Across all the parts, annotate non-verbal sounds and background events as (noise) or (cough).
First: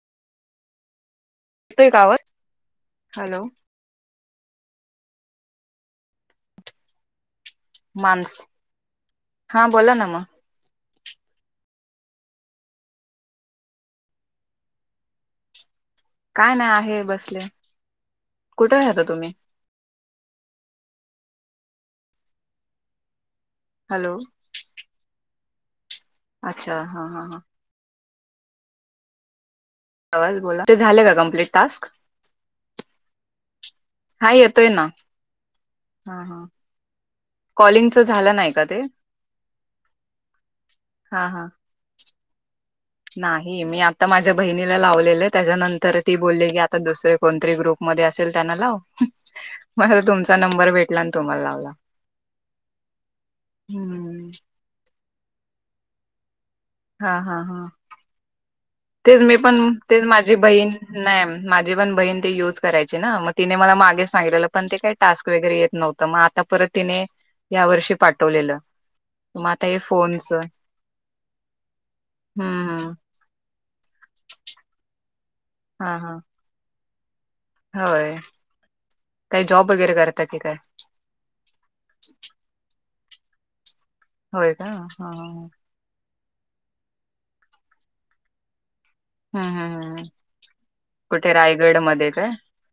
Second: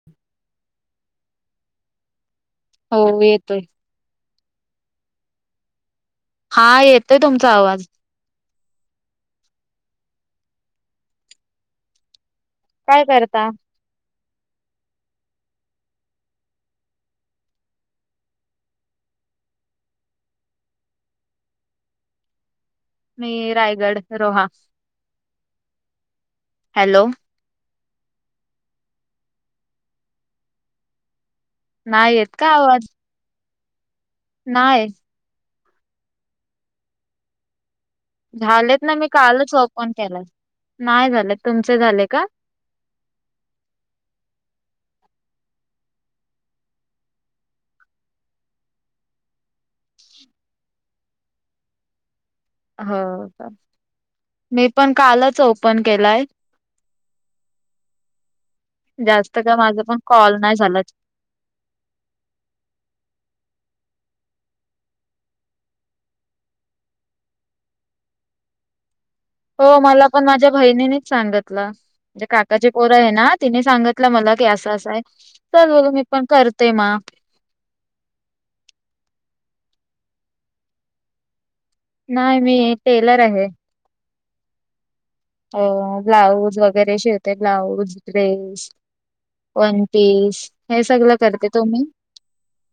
(inaudible) येतोय का आवाज? हो हॅलो येतोय. हा येतोय तुमचा आवाज. माणस, हा बोला ना मग. काय करता? काय नाही आहे बसले. कुठे राहता तुम्ही? मी रायगड हॅलो रोहा. अच्छा हा हॅलो हा हा. बोला. ते झालं का कम्प्लीट टास्क? नाही येत का आवाज? हा येतोय नाही ना. कॅलोईंग च झाल. झालेत ना मी कालच ऑप ऑन केला. नाही हा झालंत हा तुमचे झाले का? नाही. मी आता माझ्या बहिणीला लावलेलं, त्याच्यानंतर ती बोलली की आता दुसरे कोणतरी ग्रुप मध्ये असेल, त्यांना लाव. मला तुमचा नंबर भेटला आणि तुम्हाला लावला. हो. हम्म मी पण कालच ओपन केलाय. हा हा हा. तेच मी जास्त का पण, माझा तेच माझी कॉल नाही बहीण झालाच नाही. माझी पण बहीण ते युज करायची ना. मग तिने मला मागे सांगलेलं पण, ते काही टास्क वगैरे येत नव्हतं. तर मग आता परत तिने, या वर्षी पाठवलेलं. मग आता हो हे मला पण फोनच हम्म माझ्या बहिणीनीच सांगितलं, म्हणजे काकाचे हम्म पोरं आहे ना, तिने सांगितला मला की असं असंय. चल बघ हा मी हा पण करतेय म. होय. काही जॉब वगैरे करतात की काय? नाही, मी टेलर आहे. होय का ह. अ ब्लाऊज वगैरे शिवते ब्लाऊज, ड्रेस वन हम्म पीस हे सगळ कुठे करते. रायगड तुम्ही, मध्ये काय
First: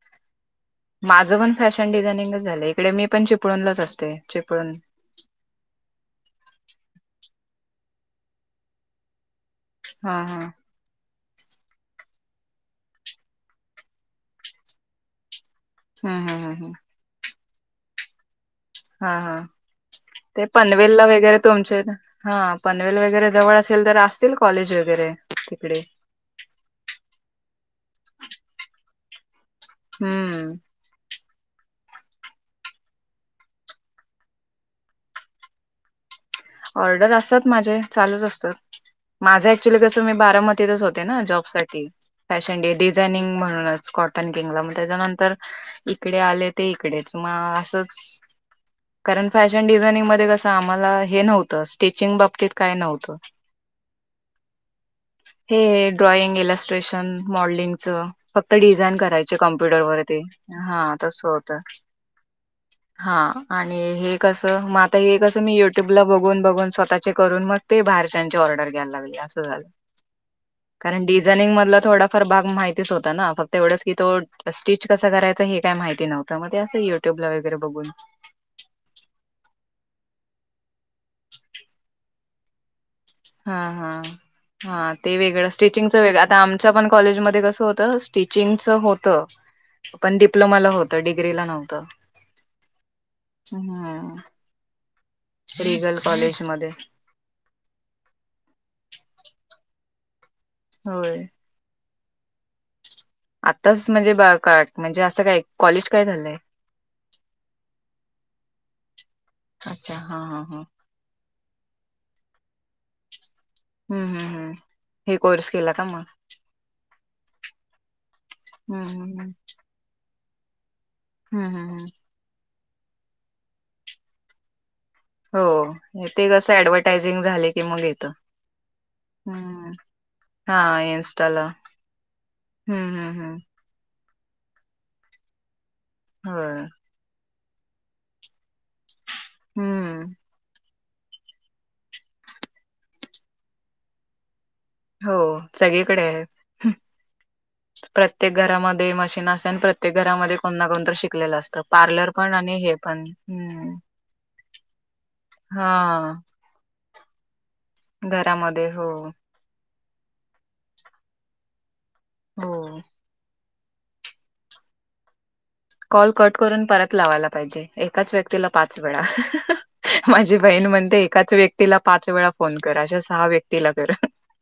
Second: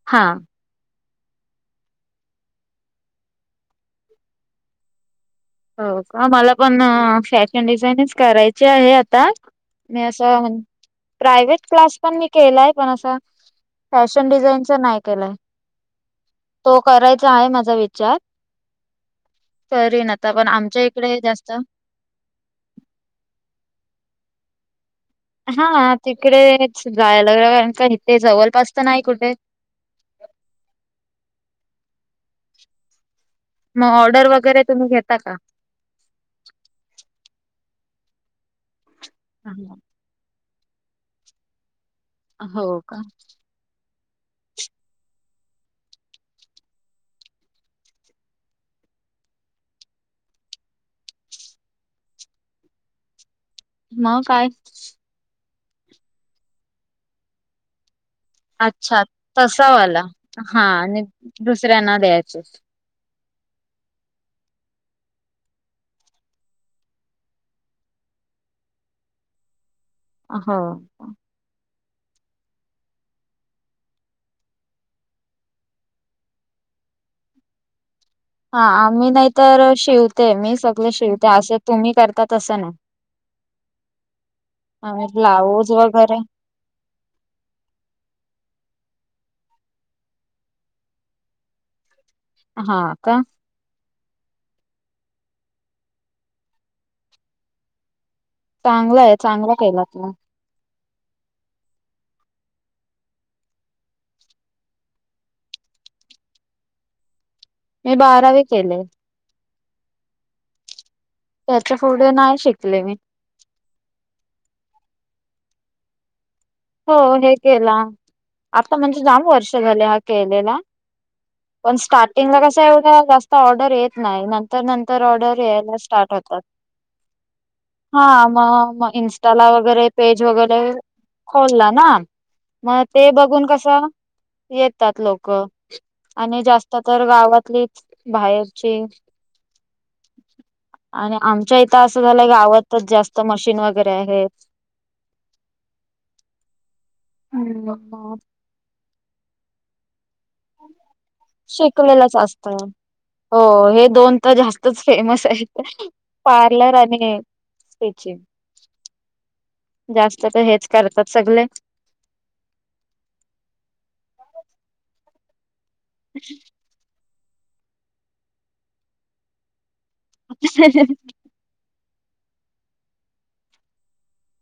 हा. माझं पण फॅशन डिझायनिंगच झालं. इकडे मी पण चिपळणलाच असते चिपळून. हो का, मला पण फॅशन डिझाईनिच करायची आहे आता. हा म्या हा सावन प्रायव्हेट क्लास पण मी केलाय पण असा. फॅशन डिझाईनचा नाही केलाय. हम्म हम्म हम्म हम्म तो करायचा आहे माझा विचार. हा हा, करीन आता ते पण आमच्या पनवेलला इकडे वगैरे जास्त तुमचे हा पनवेल वगैरे जवळ असेल तर असतील कॉलेज वगैरे. हा तिकडे तिकडेच जाय लागेल. कारण का इथे जवळपास तर नाही कुठे. हम्म मग ऑर्डर वगैरे तुम्ही घेता का? ऑर्डर असतात माझे चालूच असतात. माझ ऍक्च्युली कस तुम्ही बारामतीतच होते ना जॉब साठी. फॅशन डे हो का डिझानिंग म्हणूनच काॅट केंगला मग त्याच्यानंतर इकडे आले ते इकडेच. मग असच कारण, फॅशन डिझाइनिंग मध्ये कस आम्हाला हे नव्हत स्टिचिंग बाबतीत काय नव्हत. म काय हे ड्रॉइंग, इलस्ट्रेशन, मॉडलिंगच फक्त डिझाईन अच्छा करायची तसावाला कम्प्युटरवररती. हा आणि तस होत. दुसऱ्यांना द्यायचे हा आणि हे कस, मग आता हे कस मी युट्यूबला बघ बघून बघून स्वतःचे करून मग ते बाहेरच्यांचे ऑर्डर घ्यायला लागले अस झाल. आ ह कारण डिझायनिंग मधला थोडाफार भाग माहितीच होता ना. फक्त एवढच की तो स्टिच कस करायच हे काय माहिती नव्हत. मग ते अस युट्यूब ला वगैरे बघून हा आम्ही नाही तर शिवते. मी सगळे शिवते अस तुम्ही करता तस नाही. हा हा हा आम्ही ते वेगळ. ब्लाऊज स्टिचिंगच वगैरे वेगळ. आता आम् च्या पण कॉलेजमध्ये कस होत स्टिचिंगच होत. पण डिप्लोमाला होत. डिग्रीला नव्हत. हा का हम्म रिगल कॉलेज मध्ये चांगलाय, चांगल केलत मग. होय आत्ताच म्हणजे बा का म्हणजे अस काय कॉलेज काय झालय. मी बारावी केलय. अच्छा हा हा हा त्याच्यापुढे नाय शिकले मी. हम्म हम्म हम्म हे कोर्स केला का मग. हो हे केला. आता हम्म म्हणजे हम्म जाम हम्म वर्ष झाले हा केलेला. हम्म हम्म पण हम्म. स्टार्टिंगला कस, एवढ जास्त ऑर्डर येत नाय ना. तर नंतर ऑर्डर यायला हो स्टार्ट ते होतात. कसं ऍडव्हर्टायझिंग झाले की मग हा येतं म म इन्स्टाला हम्म वैगेरे पेज हा वगैरे इन्स्टाला खोलला ना. हम्म मग ते हम्म हम्म बघून कस येतात लोक. आणि होय जास्त तर गावातली बाहेरची हम्म आणि, आमच्या इथ अस झालय गावातच जास्त मशीन वगैरे आहेत. हो सगळीकडे आहेत. मग प्रत्येक घरामध्ये मशीन अस तेन प्रत्येक घरामध्ये कोण ना कोणतरी शिकलेलं असतं. पार्लर शिकलेलंच पण असत. आणि हे पण. हो हम्म. हे दोन तर जास्तच फेमस आहेत हा. पार्लर आणि हे घरामध्ये हो. जास्त तर हेच करतात सगले. हो. कॉल कट करून परत लावायला पाहिजे. एकाच व्यक्तीला पाच वेळा. हा हा हा! माझी बहीण म्हणते एकाच व्य क्तीला पाच वेळा फोन कर, अशा सहा व्यक्तीला कर.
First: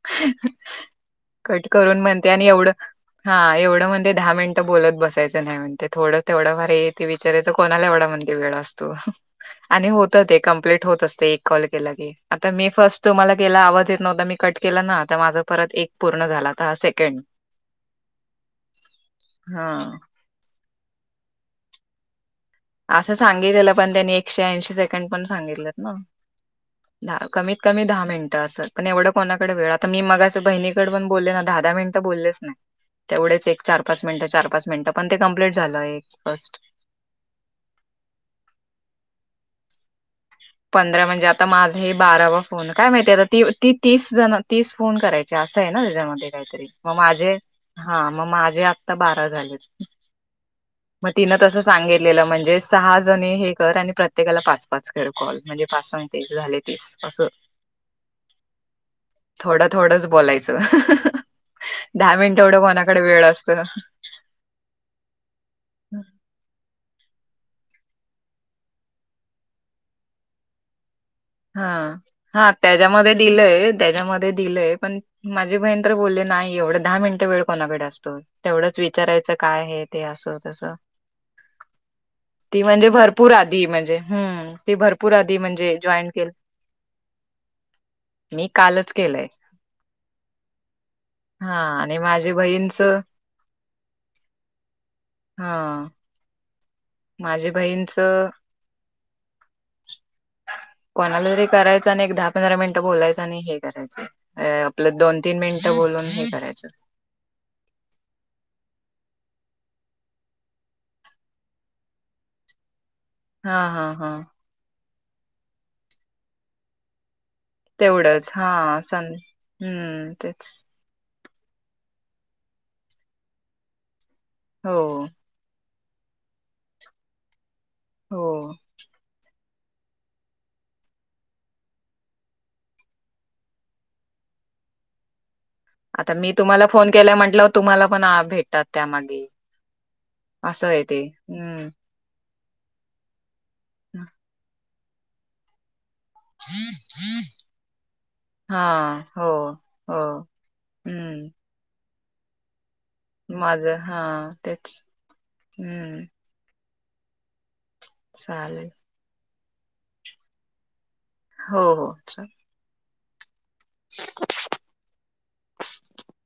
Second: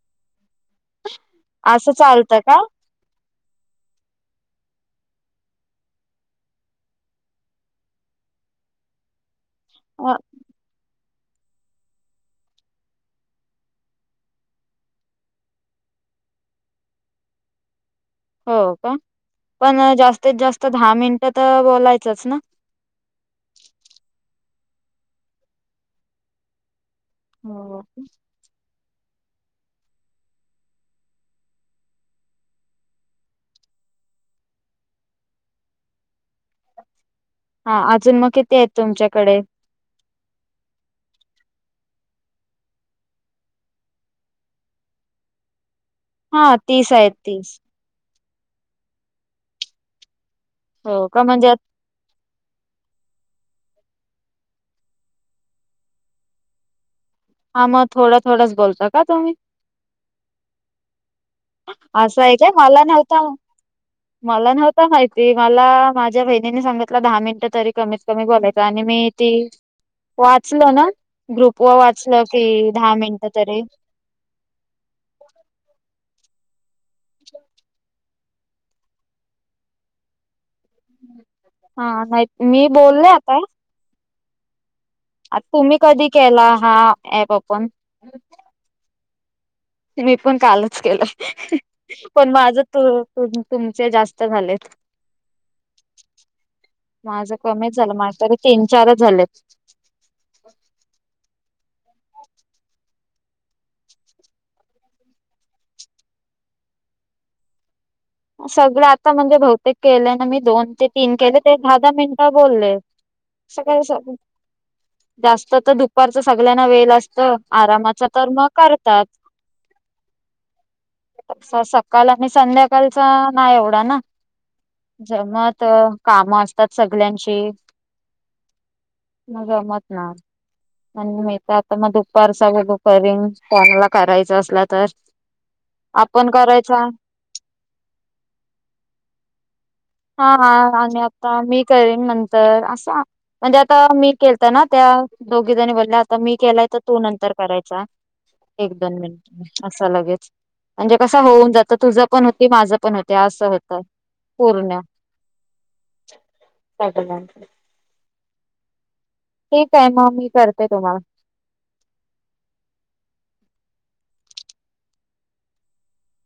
हे हे! कट असं करून म्हणते चालतं आणि का? एवढं, हा एवढं म्हणते दहा मिनिटं बोलत बसायचं नाही म्हण ते थोडं तेवडं भारी ते विचारायचं, कोणाला एवढा म्हणते वेळ असतो. आणि होतं ते. कम्प्लीट होत असते एक कॉल केला की. आता मी फर्स्ट तुम्हाला केला, आवाज येत नव्हता, मी कट केला ना. आता माझं परत एक पूर्ण झाला. आता हा सेकेंड. हो का? हा पण जास्तीत जास्त दहा मिनिटं तर बोलायचंच ना? असं सांगितलेलं. पण त्यांनी एकशे ऐंशी सेकंड पण सांगितलेत ना. ना. कमीत हो कमी दहा मिनिटं. असं. पण एवढं कोणाकडे वेळ? आता मी मघाशी बहिणीकडं पण बोलले ना, दहा-दहा मिनिटं बोललेच नाय. तेवढेच एक चार-पाच मिनटं, चार-पाच मिनटं, पण ते कंप्लीट झालं एक फर्स्ट हा. अजून मग किती आहेत तुमच्याकडे? पंधरा म्हणजे आता माझं हे बारावा फोन. काय माहिती आता ती-ती तीस जणं, तीस फोन कराय चे. असं आहे ना त्याच्यामध्ये हा काहीतरी. तीस मग आहेत माझे तीस हा. मग माझे आत्ता बारा झालेत. हो मग का तिनं म्हणजे तसं सांगीत लेलं. म्हणजे सहा जणी हे कर, आणि प्रत्येकाला पाच-पाच कर कॉल. म्हणजे पाच सक तीस झाले तीस. असं. हा मग थोडं थोडंच बोलता का तुम्ही? थोडं थोडंच बोलायचं. हं हं हं! दहा असं आहे मिनटं काय एवढं मला कोणाकडे नव्हता वेळ असतोना? मला नव्हतं माहिती. मला माझ्या बहिणीने सांगितलं, दहा मिनटं तरी कमीत कमी बोलायचं. आणि मी ती. वाचलं ना? ग्रुप हा वर वाचलं हा कि, दहा त्याच्यामध्ये मिनटं तरी दिलंय त्याच्यामध्ये दिलंय. पण माझी बहीण तर बोलली नाही एवढं दहा मिनिटं वेळ कोणाकडे असतो? तेवढंच विचारायचं काय, हे, ते, असं, तसं. हा नाही ती मी म्हणजे बोलले भरपूर आता आधी म्हणजे हम्म. ती भरपूर आधी आ म्हणजे तुम्ही कधी जॉईंट केला हा ऍप ओपन मी कालच केलंय. मी पण कालच केलंय. हा आणि पण माझी माझं बहीणच तु-तुमचे जास्त झालेत. हा. माझं माझी कमीच झालं. बहीणच माझं तरी तीन-चारच झालेत. कोणाला तरी करायचं, आणि एक दहा-पंधरा मिनिटं बोलायचं आणि हे करायचं हे आपलं दोन-तीन मिनिटं बोलून हे करायचं. सगळं आता म्हणजे बहुतेक केलेय ना मी, दोन ते तीन केले ते दहा-दहा मिनिटं बोलले. (inaudible) सकाळीच ए हा अजून, जास्त तर दुपारचं सगळ्यांना वेळ असतं तेवढंच हा सं हम्म तेचं सा सकाल आणि संध्याकालचा नाय एवढा ना. हो जमत कामं असतात सगल्यांचे हो. मग जमत ना. आणि मी त आता मग दुपारचा बघू करीन कोणाला करायचं असला तर. आता आपण मी तुम्हाला करायचा फोन केलाय म्हंटलाव तुम्हाला पण आ भेटतात त्यामागे हा असं आहे आणि ते आता मी हम्म करेन नंतर असं आ म्हणजे आता मी केलता ना. त्या दोघी जनी बोलल्या आता मी केलाय तर तू नंतर करायचा. हा एक दोन हो मिनट असं हो लगेच म्हणजे कस हम्म होऊन जातं तुझ पण होती माझं पुन्हा ते असं माझ होतं हा पूर्ण. तेच हम्म. (unintelligible) (inaudible) चालेल. ठीक हाय मग मी करते तुम्हाला. हो हो चा (inaudible)